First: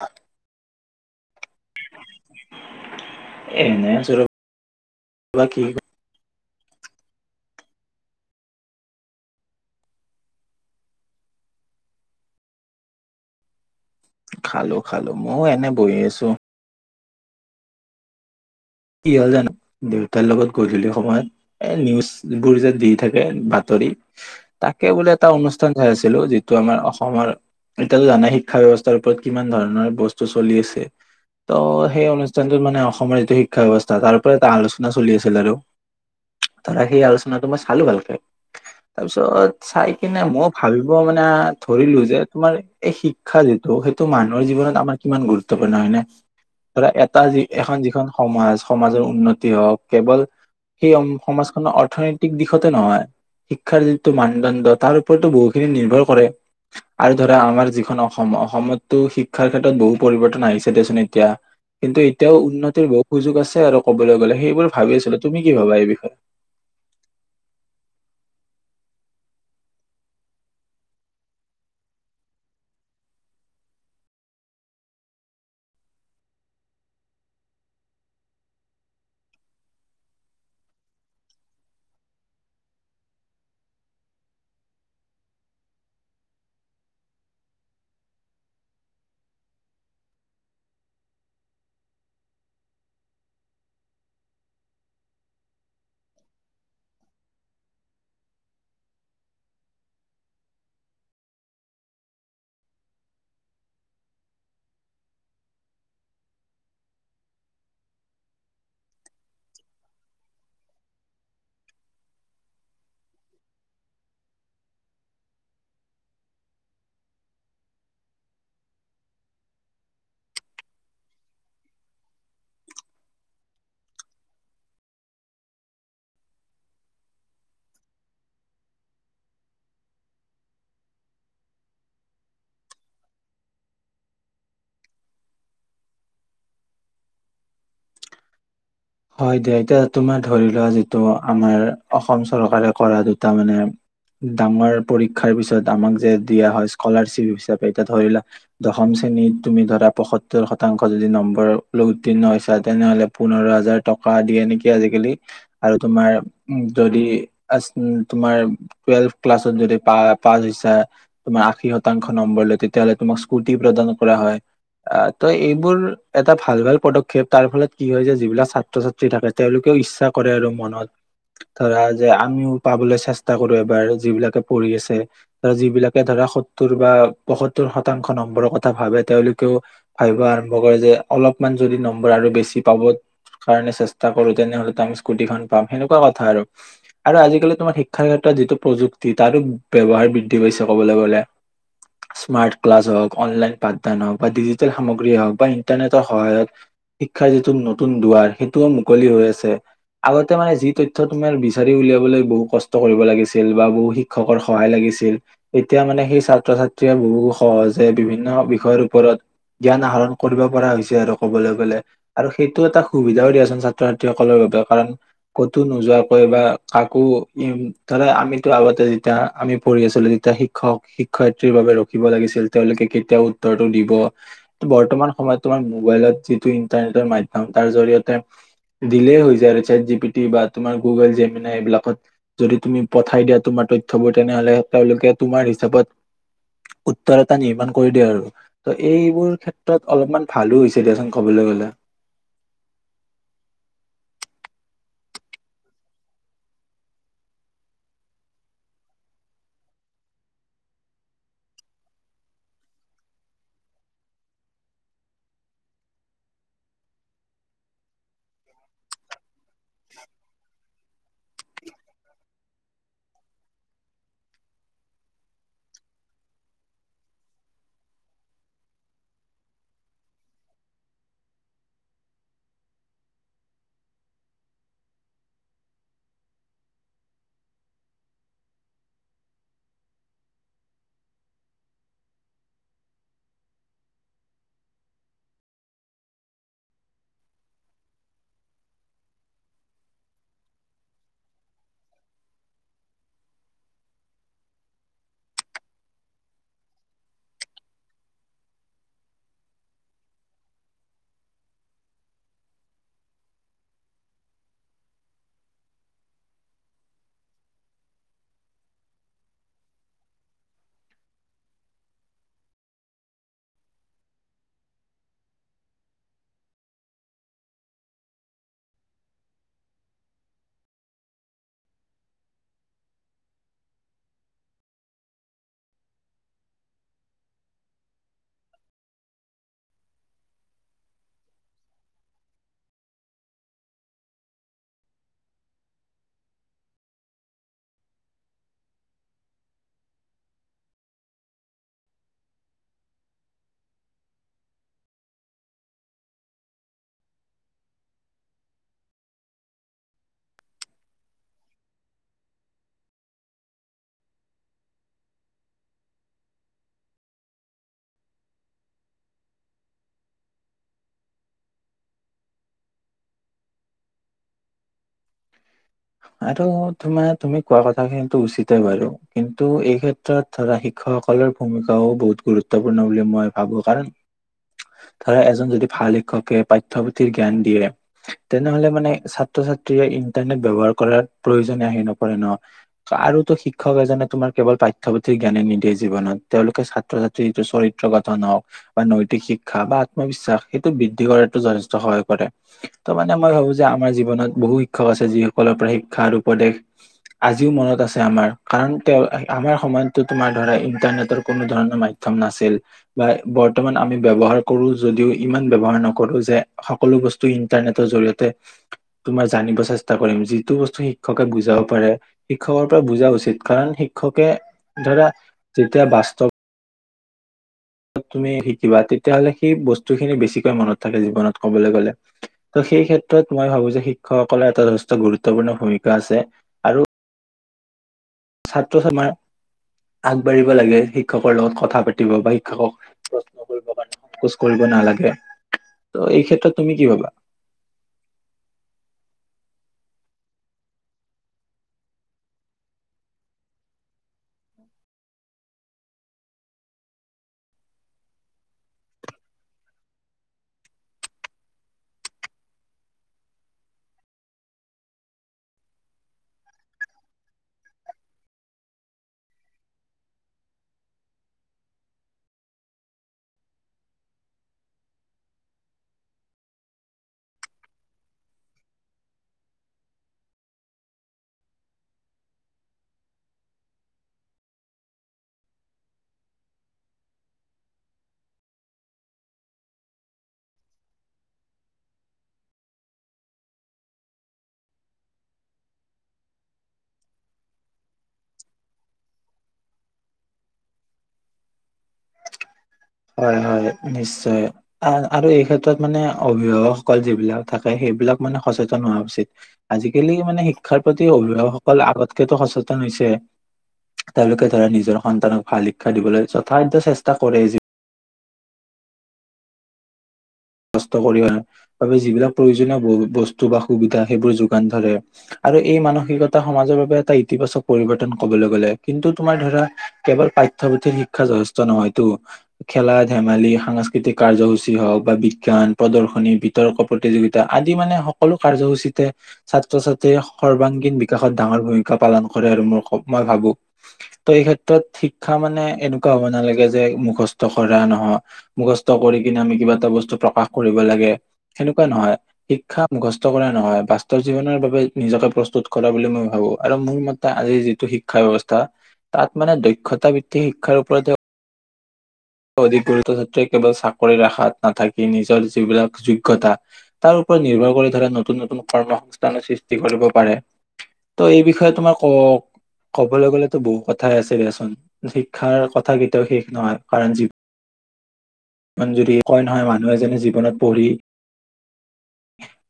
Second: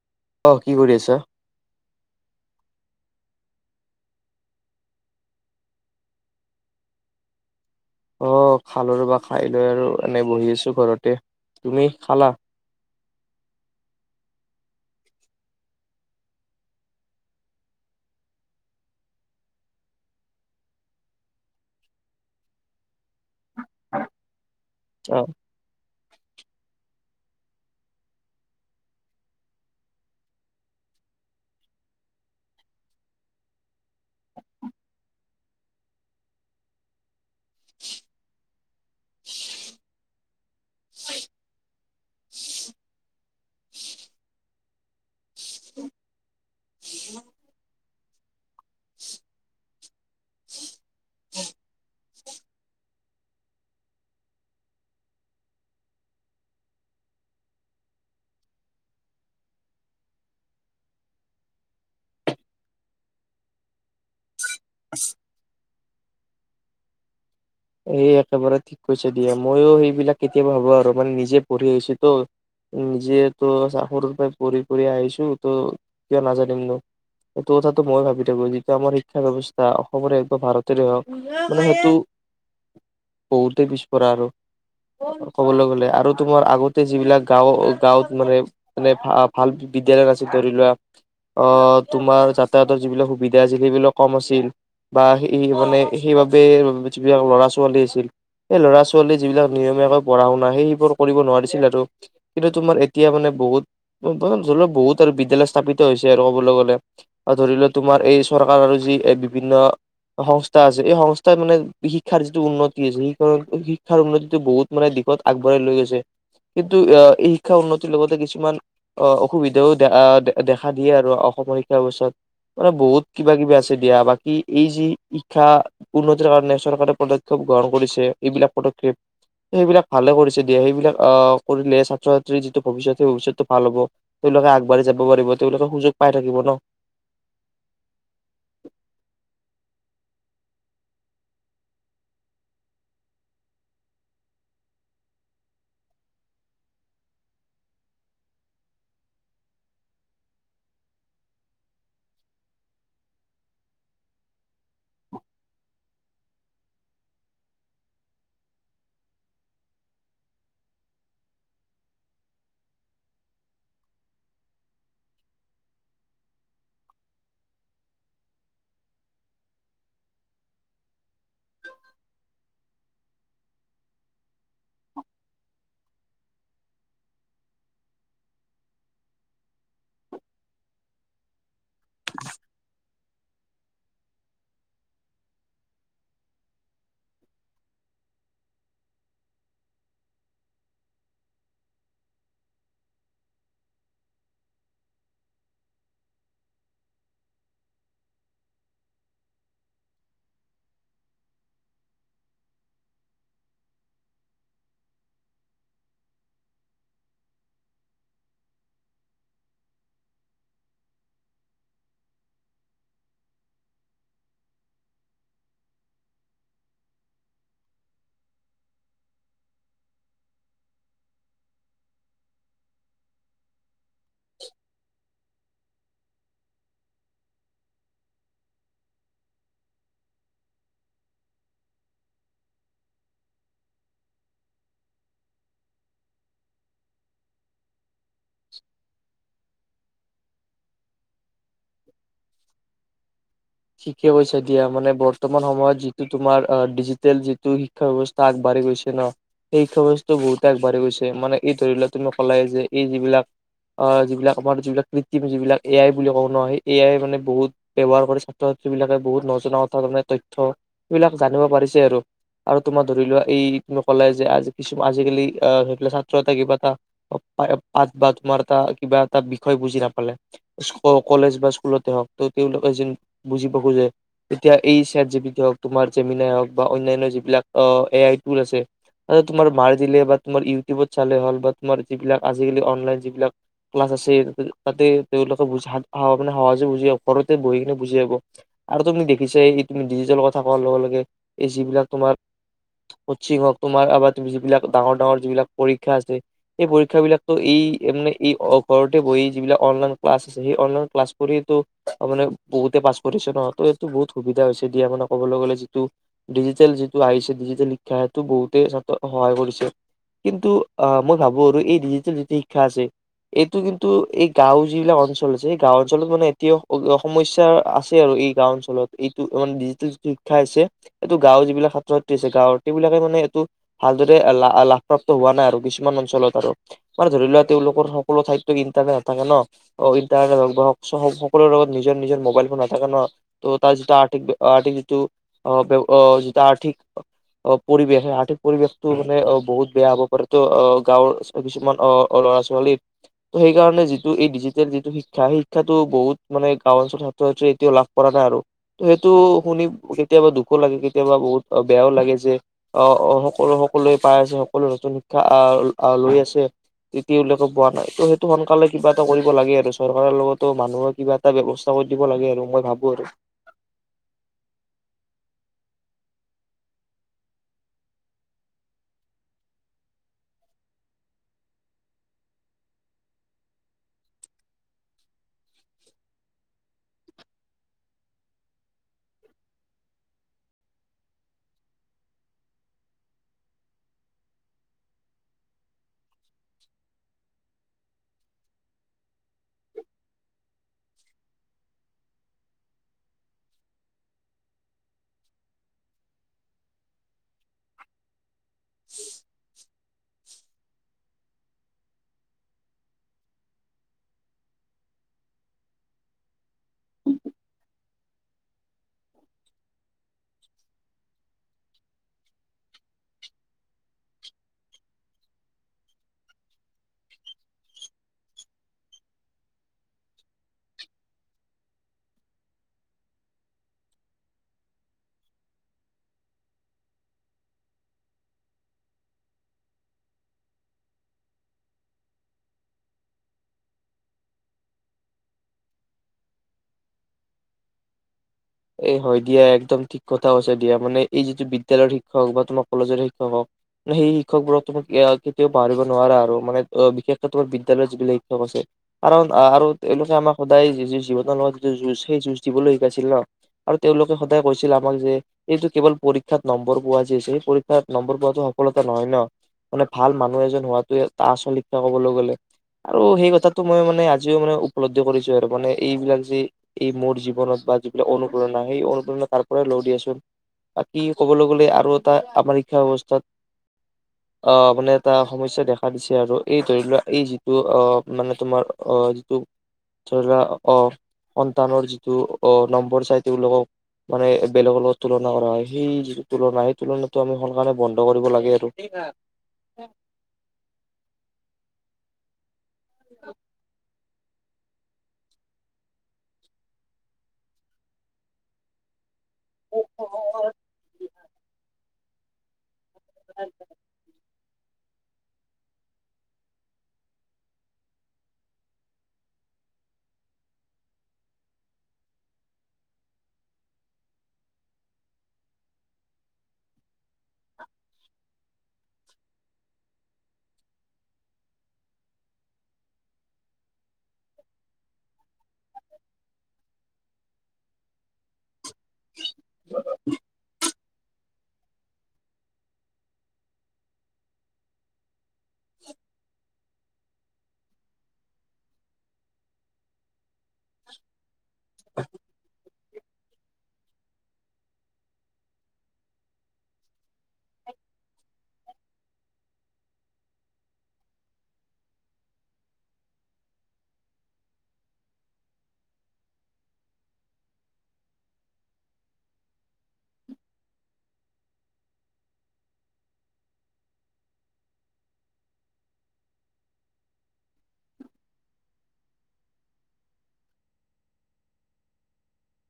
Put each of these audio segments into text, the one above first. হয়। অহ কি কৰি আছা? এনে আছো কি অহ খালো ৰবা খাই লৈ আৰু এনেই বহি আছো ঘৰতে। তুমি খালা? খালো খালো ময়ো এনে বহি আছো। কি হল জানো দেউতাৰ লগত গধূলি সময়ত এ নিউজবোৰ যে দি থাকে বাতৰি তাকে বোলে অ এটা অনুষ্ঠান চাই আছে যিটো আমাৰ অসমৰ এতিয়া তো জানায়ে শিক্ষা ব্যৱস্থাৰ ওপৰত কিমান ধৰণৰ বস্তু চলি আছে ত' সেই অনুষ্ঠানতোত মানে অসমৰ যিটো শ শিক্ষা ব্যৱস্থা তাৰ ওপৰত এটা আলোচনা চলি আছিল আৰু ধৰা সেই আলোচনাটো মই চালো ভালকে তাৰপিছত চাই কিনে মই ভাবিব মানে ধৰিলো যে তোমাৰ এই শিক্ষা যিটো সেইটো মানুহৰ জীৱনত আমাৰ কিমান গুৰুত্বপূৰ্ণ হয় নে ধৰা এটা যি এখন যিখন সমাজ সমাজৰ উন্নতি হওক কেৱল সেই সমাজখনৰ অৰ্থনৈতিক দিশতে নহয় শিক্ষাৰ যিটো মানদণ্ড তাৰ ওপৰতো বহুখিনি নিৰ্ভৰ কৰে আৰু ধৰা আমাৰ যিখন অসম অসমতো শিক্ষাৰ ক্ষেত্ৰত বহু পৰিৱৰ্তন আহিছে দেচোন এতিয়া কিন্তু এতিয়াও উন্নতিৰ বহুত সুযোগ আছে আৰু ক'বলৈ গ'লে সেই বোৰ ভাবি আছিলো তুমি কি ভাবা এইবি [inaudible] সে একেবাৰে ঠিক কৈছা দিয়া ময়ো সেইবিলাক কেতিয়াবা ভবো আৰু মানে নিজে পঢ়ি আহিছোঁ তো যিহেতু সৰুৰ পৰাই পঢ়ি পঢ়ি আহিছোঁ ত কিয় নাজানিমনো এইটো কথাটো মই ভাবি থাকো যিটো আমাৰ শিক্ষা ব্যৱস্থা অসমৰে হওঁক বা ভাৰতৰে হওঁক মানে সেইটো বহুতে পিছপৰা আৰু ক'বলে গ'লে আৰু তোমাৰ আগতে যিবিলাক গাঁও গাঁৱত মানে মানে ভ ভাল বিদ্যালয় নাছিল ধৰি লোৱা আহ তোমাৰ যাতায়াতৰ যিবিলাক সুবিধা আছিল সেইবিলাক কম আছিল বা সেই মানে সেইবাবে যিবিলাক ল'ৰা ছোৱালী আছিল সেই ল'ৰা ছোৱালী যিবিলাক নিয়মীয়াকৈ পঢ়া শুনা সেই সেইবোৰ কৰিব নোৱাৰিছিল আৰু কিন্তু তোমাৰ এতিয়া মানে বহুত ধৰি লও বহুত আৰু বিদ্যালয় স্থাপিত হৈছে আৰু ক'বলে গ'লে আৰু ধৰি লও তোমাৰ এই চৰকাৰ আৰু যি বিভিন্ন সংস্থা আছে এই সংস্থাই মানে শিক্ষাৰ যিটো উন্নতি আছে শিক্ষাৰ উন্নতিটো বহুত মানে দিশত আগবঢ়াই লৈ গৈছে কিন্তু এ এই শিক্ষাৰ উন্নতিৰ লগতে কিছুমান অ অসুবিধাও দে দেখা দিয়ে আৰু অসমৰ শিক্ষা ব্যৱস্থাত মানে বহুত কিবা কিবি আছে দিয়া বাকী এই যি শিক্ষা উন্নতিৰ কাৰণে চৰকাৰে পদক্ষেপ গ্ৰহণ কৰিছে এইবিলাক পদক্ষেপ সেইবিলাক ভালে কৰিছে দিয়া সেইবিলাক আহ কৰিলে ছাত্ৰ ছাত্ৰীৰ যিটো ভৱিষ্যত সেই ভৱিষ্যতটো ভাল হ'ব তেওঁলোকে আগবাঢ়ি যাব পাৰিব তেওঁলোকে সুযোগ পাই থাকিব ন হয় দিয়া এতিয়া তোমাৰ ধৰি লোৱা যিটো আমাৰ অসম চৰকাৰে কৰা দুটা মানে ডাঙৰ পৰীক্ষাৰ পিছত আমাক যে দিয়া হয় স্কলাৰশ্বিপ হিচাপে এতিয়া ধৰি লোৱা দশম শ্ৰেণীত তুমি ধৰা পয়সত্তৰ শতাংশ যদি নম্বৰ লৈ উত্তীৰ্ণ হৈছা তেনেহ'লে পোন্ধৰ হাজাৰ টকা দিয়ে নেকি আজিকালি আৰু তোমাৰ যদি তোমাৰ টুৱেলভ ক্লাছত যদি পা পাছ হৈছা তোমাৰ আশী শতাংশ নম্বৰ লৈ তেতিয়াহলে তোমাক স্কুটি প্ৰদান কৰা হয় আহ ত এইবোৰ এটা ভাল ভাল পদক্ষেপ তাৰ ফলত কি হয় যে যিবিলাক ছাত ছাত্ৰ ছাত্ৰী থাকে তেওঁলোকেও ইচ্ছা কৰে আৰু মনত ধৰা যে আমিও পাবলৈ চেষ্টা কৰো এবাৰ যিবিলাকে পঢ়ি আছে ধৰা যিবিলাকে ধৰা সত্তৰ বা পয়সত্তৰ শতাংশ নম্বৰৰ কথা ভাবে তেওঁলোকেও ভাবিব আৰম্ভ কৰে যে অলপমান যদি নম্বৰ আৰু বেছি পাব কাৰণে চেষ্টা কৰোঁ তেনেহলে তো আমি স্কুটিখন পাম সেনেকুৱা কথা আৰু, আৰু আজিকালি তোমাৰ শিক্ষাৰ ক্ষেত্ৰত যিটো প্ৰযুক্তি তাৰো ব্যৱহাৰ বৃদ্ধি পাইছে ক'বলে গ'লে, স্মাৰ্ট ক্লাছ হওঁক অনলাইন পাঠদান হওঁক বা ডিজিটেল সামগ্ৰী হওঁক বা ইন্টাৰনেটৰ সহায়ত শিক্ষাৰ যিটো নতুন দুৱাৰ সেইটোও মুকলি হৈ আছে আগতে মানে যি তথ্য তোমাৰ বিচাৰি উলিয়াবলৈ বহু কষ্ট কৰিব লাগিছিল বা বহু শিক্ষকৰ সহায় লাগিছিল এতিয়া মানে সেই ছাত্ৰ ছাত্ৰীয়ে বহু সহজে বিভিন্ন বিষয়ৰ ওপৰত জ্ঞান আহৰণ কৰিব পৰা হৈছে আৰু ক'বলে গ'লে আৰু সেইটো এটা সুবিধাও দিয়াচোন ছাত্ৰ ছাত্ৰীসকলৰ বাবে কাৰণ ক'তো নোযোৱাকৈ বা কাকো ধৰা আমিতো আগতে যেতিয়া আমি পঢ়ি আছিলো তেতিয়া শিক্ষক শিক্ষয়িত্ৰীৰ বাবে ৰখিব লাগিছিল তেওঁলোকে কেতিয়া উত্তৰটো দিব বৰ্তমান সময়ত তোমাৰ মোবাইলত যিটো ইন্টাৰনেটৰ মাধ্যম তাৰ জৰিয়তে দিলেই হৈ যায় আৰু চেট জি পি টি বা তোমাৰ গুগল জেমিনাই এইবিলাকত যদি তুমি পঠাই দিয়া তোমাৰ তথ্যবোৰ তেনেহলে তেওঁলোকে তোমাৰ হিচাপত উত্তৰ এটা নিৰ্মাণ কৰি দিয়ে আৰু ত এইবোৰ ক্ষেত্ৰ ত অলপমান ভালো হৈছে দিয়াচোন ক'বলে গ'লে ঠিকে কৈছা দিয়া মানে বৰ্তমান সময়ত যিটো তোমাৰ আহ ডিজিটেল যিটো শিক্ষা ব্যবস্থা আগবাঢ়ি গৈছে ন সেই শিক্ষা ব্যৱস্থাও বহুতে আগবাঢ়ি গৈছে মানে এই ধৰি লোৱা তুমি কলাই যে এই যিবিলাক আহ যিবিলাক আমাৰ যিবিলাক কৃত্ৰিম যিবিলাক এ আই বুলি কওঁ ন সেই এ আই মানে বহুত ব্যৱহাৰ কৰি ক্ষেত্ৰত এইবিলাকে বহুত কাৰণে তথ্য সিবিলাক জানিব পাৰিছে আৰু, আৰু তোমাৰ ধৰি লোৱা এই তুমি কলাই যে আজি কিছুমান আজিকালি আহ সেই ছাত্ৰ এটাই কিবা এটা পাঠ বা তোমাৰ এটা কিবা এটা বিষয় বুজি নাপালে কলেজ বা স্কুলতে হওঁক ত তেওঁলোকে য বুজি পাব যে এতিয়া এই ছেত জি পি টি হওঁক তোমাৰ জেমিনাই হওঁক বা অন্যান্য যিবিলাক আহ এ আই টুল আছে তোমাৰ মাৰ দিলে বা তোমাৰ ইউটিউবত চালে হ'ল বা তোমাৰ যিবিলাক আজিকালি অনলাইন যিবিলাক ক্লাছ আছে তাতে তেওঁলোকে বুজি মানে সহজে বুজি ঘৰতে বহি কিনে বুজি পাব আৰু তুমি দেখিছাই এই তুমি ডিজিটেল কথা কোৱাৰ লগে লগে এই যিবিলাক তোমাৰ কচিং হওঁক তোমাৰ আ যিবিলাক ডাঙৰ ডাঙৰ যিবিলাক পৰীক্ষা আছে সেই পৰীক্ষা বিলাক টো এই মানে এই ঘৰতে বহি যিবিলাক অনলাইন ক্লাছ আছে সেই অনলাইন ক্লাছ কৰিয়ে টো মানে বহুতে পাছ কৰিছে ন ত এইটো বহুত সুবিধা হৈছে দিয়া মানে কবলে গ'লে যিটো ডিজিটেল যিটো আহিছে ডিজিটেল শিক্ষা সেইটো বহুতে ছাত্ৰ সহায় কৰিছে কিন্তু আহ মই ভাবো আৰু এই ডিজিটেল যিটো শিক্ষা আছে এইটো কিন্তু এই গাঁওৰ যিবিলাক অঞ্চল আছে এই গাঁও অঞ্চলত মানে এতিয়াও সমস্যা আছে আৰু এই গাওঁ অঞ্চলত এইটো মানে ডিজিটেল যিটো শিক্ষা আছে এইটো গাঁওৰ যিবিলাক ছাত্ৰ ছাত্ৰী আছে গাঁওৰ সেইবিলাকে মানে এইটো ভালদৰে লা লাভপ্ৰাপ্ত হোৱা নাই আৰু কিছুমান অঞ্চলত আৰু মানে ধৰি লোৱা তেওঁলোকৰ সকলো ঠাইত টো ইণ্টাৰনেট নাথাকে ন ইণ্টাৰনেট হওঁক বা সকলোৰে লগত নিজৰ মোবাইল ফোন নাথাকে ন ত' তাৰ যিটো আৰ্থিক আৰ্থিক যিটো অ ব্য যিটো আৰ্থিক পৰিৱেশ সেই আৰ্থিক পৰিৱেশটো মানে অ বহুত বেয়া হ'ব পাৰে ত' গাঁৱৰ কিছুমান অ অ ল'ৰা ছোৱালী সেইকাৰণে যিটো এই ডিজিটেল যিটো শিক্ষা সেই শিক্ষাটো বহুত মানে গাঁও অঞ্চলত ছাত্ৰ ছাত্ৰীয়ে এতিয়াও লাভ কৰা নাই আৰু ত' সেইটো শুনি কেতিয়াবা দুখো লাগে কেতিয়াবা বহুত বেয়াও লাগে যে স সকলো সকলোৱে পাই আছে সকলোৱে নতুন শিক্ষা আ লৈ আছে তেওঁলোকে পোৱা নাই ত' সেইটো সোনকালে কিবা এটা কৰিব লাগে আৰু চৰকাৰৰ লগতো মানুহৰ কিবা এটা এটা ব্যৱস্থা কৰি দিব লাগে আৰু মই ভাবো আৰু আৰু তোমাৰ তুমি কোৱা কথাখিনি টো উচিতে বাৰু কিন্তু এই ক্ষেত্ৰত ধৰা শিক্ষকসকলৰ ভূমিকাও বহুত গুৰুত্বপূৰ্ণ বুলি মই ভাবো কাৰণ ধৰা এজন যদি ভাল শিক্ষকে পাঠ্যপুথিৰ জ্ঞান দিয়ে তেনেহলে মানে ছাত্ৰ ছাত্ৰীয়ে ইণ্টাৰনেট ব্যৱহাৰ কৰাৰ প্ৰয়োজন আহি নপৰে ন আৰু তো শিক্ষক এজনে তোমাৰ কেৱল পাঠ্যপুথিৰ জ্ঞানে নিদিয়ে জীৱনত তেওঁলোকে ছাত্ৰ ছাত্ৰী যিটো চৰিত্ৰ গঠন হওঁক বা নৈতিক শিক্ষা বা আত্মবিশ্বাস সেইটো বৃদ্ধি কৰাতো যথেষ্ট সহায় কৰে ত মানে মই ভাবো যে আমাৰ জীৱনত বহু শিক্ষক আছে যি সকলৰ পৰা শিক্ষা আৰু উপদেশ আজিও মনত আছে আমাৰ কাৰণ তেওঁ আমাৰ সময়ততো তোমাৰ ধৰা ইণ্টাৰনেটৰ কোনো ধৰণৰ মাধ্যম নাছিল বা বৰ্তমান আমি ব্যৱহাৰ কৰোঁ যদিও ইমান ব্যৱহাৰ নকৰোঁ যে সকলো বস্তু ইন্টাৰনেটৰ জৰিয়তে তোমাৰ জানিব চেষ্টা কৰিম যিটো বস্তু শিক্ষকে বুজাব পাৰে শিক্ষকৰ পৰা বুজা উচিত কাৰণ শিক্ষকে ধৰা যেতিয়া বাস্তৱ তুমি শিকিবা তেতিয়াহলে সেই বস্তুখিনি বেছিকৈ মনত থাকে জীৱনত কবলে গ'লে ত' সেই ক্ষেত্ৰত মই ভাবো যে শিক্ষকসকলৰ এটা যথেষ্ট গুৰুত্বপূৰ্ণ ভূমিকা আছে আৰু ছাত্ৰ ছা আমাৰ আগবাঢ়িব লাগে শিক্ষকৰ লগত কথা পাতিব বা শিক্ষকক প্ৰশ্ন কৰিব কাৰণে সংকোচ কৰিব নালাগে ত' এই ক্ষেত্ৰত তুমি কি ভাবা এ হয় দিয়া একদম ঠিক কথা কৈছা দিয়া মানে এই যিটো বিদ্যালয়ৰ শিক্ষক বা তোমাৰ কলেজৰ শিক্ষক হওঁক সেই শিক্ষকবোৰক তোমাক কেতিয়াও পাহৰিব নোৱাৰা আৰু মানে অ বিশেষকে তোমাৰ বিদ্যালয়ৰ যিবিলাক শিক্ষক আছে কাৰণ আৰু তেওঁলোকে আমাক সদায় য জীৱনৰ লগত যিটো যুঁজ সেই যুঁজ দিবলৈ শিকাইছিল ন আৰু তেওঁলোকে সদায় কৈছিল আমাক যে এইটো কেৱল পৰীক্ষাত নম্বৰ পোৱা যি আছে সেই পৰীক্ষাত নম্বৰ পোৱাতো সফলতা নহয় ন মানে ভাল মানুহ এজন হোৱাটোৱে আচল শিক্ষা ক'বলে গ'লে আৰু সেই কথাটো মই মানে আজিও মানে উপলব্ধি কৰিছোঁ আৰু মানে এইবিলাক যে এই মোৰ জীৱনত বা অনুপ্ৰেৰণা সেই অনুপ্ৰেৰণা তাৰ পৰাই লওঁ দিয়াচোন বাকি ক'বলে গ'লে আৰু এটা আমাৰ শিক্ষা ব্যৱস্থাত আহ মানে এটা সমস্যা দেখা দিছে আৰু এই ধৰি লোৱা এই যিটো অ মানে তোমাৰ আহ যিটো ধৰি লোৱা অ সন্তানৰ যিটো অ নম্ব নম্বৰ চাই তেওঁলোকক মানে বেলেগৰ লগত তুলনা কৰা হয় সেই যিটো তুলনা সেই তুলনাটো আমি সোনকালে বন্ধ কৰিব লাগে আৰু হয় হয় নিশ্চয় আ আৰু এই ক্ষেত্ৰত মানে অভিভাৱকসকল যিবিলাক থাকে সেইবিলাক মানে সচেতন হোৱা উচিত আজিকালি মানে শিক্ষাৰ প্ৰতি অভিভাৱকসকল আগতকে টো সচেতন হৈছে তেওঁলোকে ধৰা নিজৰ সন্তানক ভাল শিক্ষা দিবলৈ যথা হিন ত চেষ্টা কৰে কষ্ট কৰিবা বাবে যিবিলাক প্ৰয়োজনীয় ব বস্তু বা সুবিধা সেইবোৰ যোগান ধৰে আৰু এই মানসিকতা সমাজৰ বাবে এটা ইতিবাচক পৰিৱৰ্তন ক'বলে গ'লে কিন্তু তোমাৰ ধৰা কেৱল পাঠ্যপুথিৰ শিক্ষা যথেষ্ট নহয়তো খেলা ধেমালি সাংস্কৃতিক কাৰ্যসূচী হওঁক বা বি বিজ্ঞান প্ৰদৰ্শনী, বিতৰ্ক প্ৰতিযোগিতা আদি মানে সকলো কাৰ্যসূচী তে ছাত্ৰ ছাত্ৰীৰ সৰ্বাংগীন বি বিকাশত ডাঙৰ ভূমিকা পালন কৰে আৰু ম মই ভাবো, ত এই ক্ষেত্ৰত শিক্ষা মানে এনেকুৱা হ'ব নালাগে যে মুখস্থ কৰা নহয় মুখস্থ কৰি কিনে আমি কিবা এটা বস্তু। প্ৰকাশ কৰিব লাগে সেনেকুৱা নহয় শিক্ষা। মুখস্থ কৰা নহয় বাস্তৱ জীৱনৰ বাবে নিজকে প্ৰস্তুত কৰা বুলি মই ভাবো, আৰু মোৰ মতে আজিৰ যিটো শিক্ষা ব্য্ৱস্থা তাত মানে দক্ষতা বৃত্তি শিক্ষাৰ ওপৰতে। অধিক গুৰুত্ব ছাত্ৰীয়ে কেৱল চাকৰি ৰখাত নাথাকি নিজৰ যিবিলাক যোগ্যতা! তাৰ ওপৰত নিৰ্ভৰ কৰি ধৰা নতুন নতুন কৰ্মসস্থানো সৃষ্টি কৰিব পাৰে ত' এই বিষয়ে তোমাৰ ক কবলৈ গলেতো বহু কথাই আছে দাচোন, শিক্ষাৰ কথা কেতিয়াও শেষ নহয়। কৰঞ্জীৱ। যদি কয় নহয় মানুহ এজনে জীৱনত পঢ়ি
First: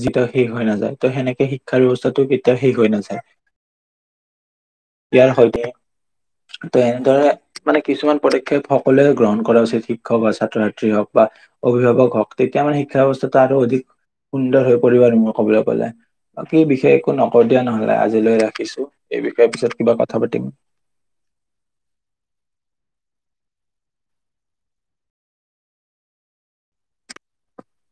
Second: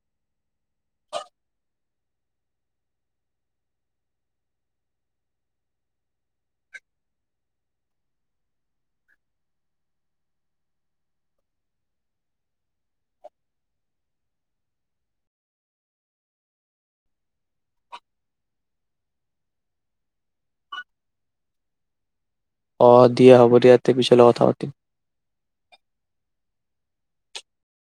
যিতিয়া শেষ হৈ নাযায় ত সেনেকে শিক্ষা ব্যৱস্থাটো কেতিয়াও শেষ হৈ নাযায়, ইয়াৰ সৈতে এনেদৰে মানে কিছুমান পদক্ষেপ হওক। সকলোৱে গ্ৰহণ কৰা উচিত শিক্ষক বা ছাত্ৰ ছাত্ৰী হওক বা অভিভাৱক হওক তেতিয়া মানে, শিক্ষা ব্যৱস্থাটো আৰু অধিক সুন্দৰ হৈ পৰিব আৰু মই কবলৈ পলে বাকী বিশেয়ষ একো নকও দিয়া নহলে, আজিলৈ ৰাখিছো এই বিষয়ে পিছত কিবা কথা পাতিম। অ, হব দিয়া হব দিয়া, পিছলে কথা পাতিম।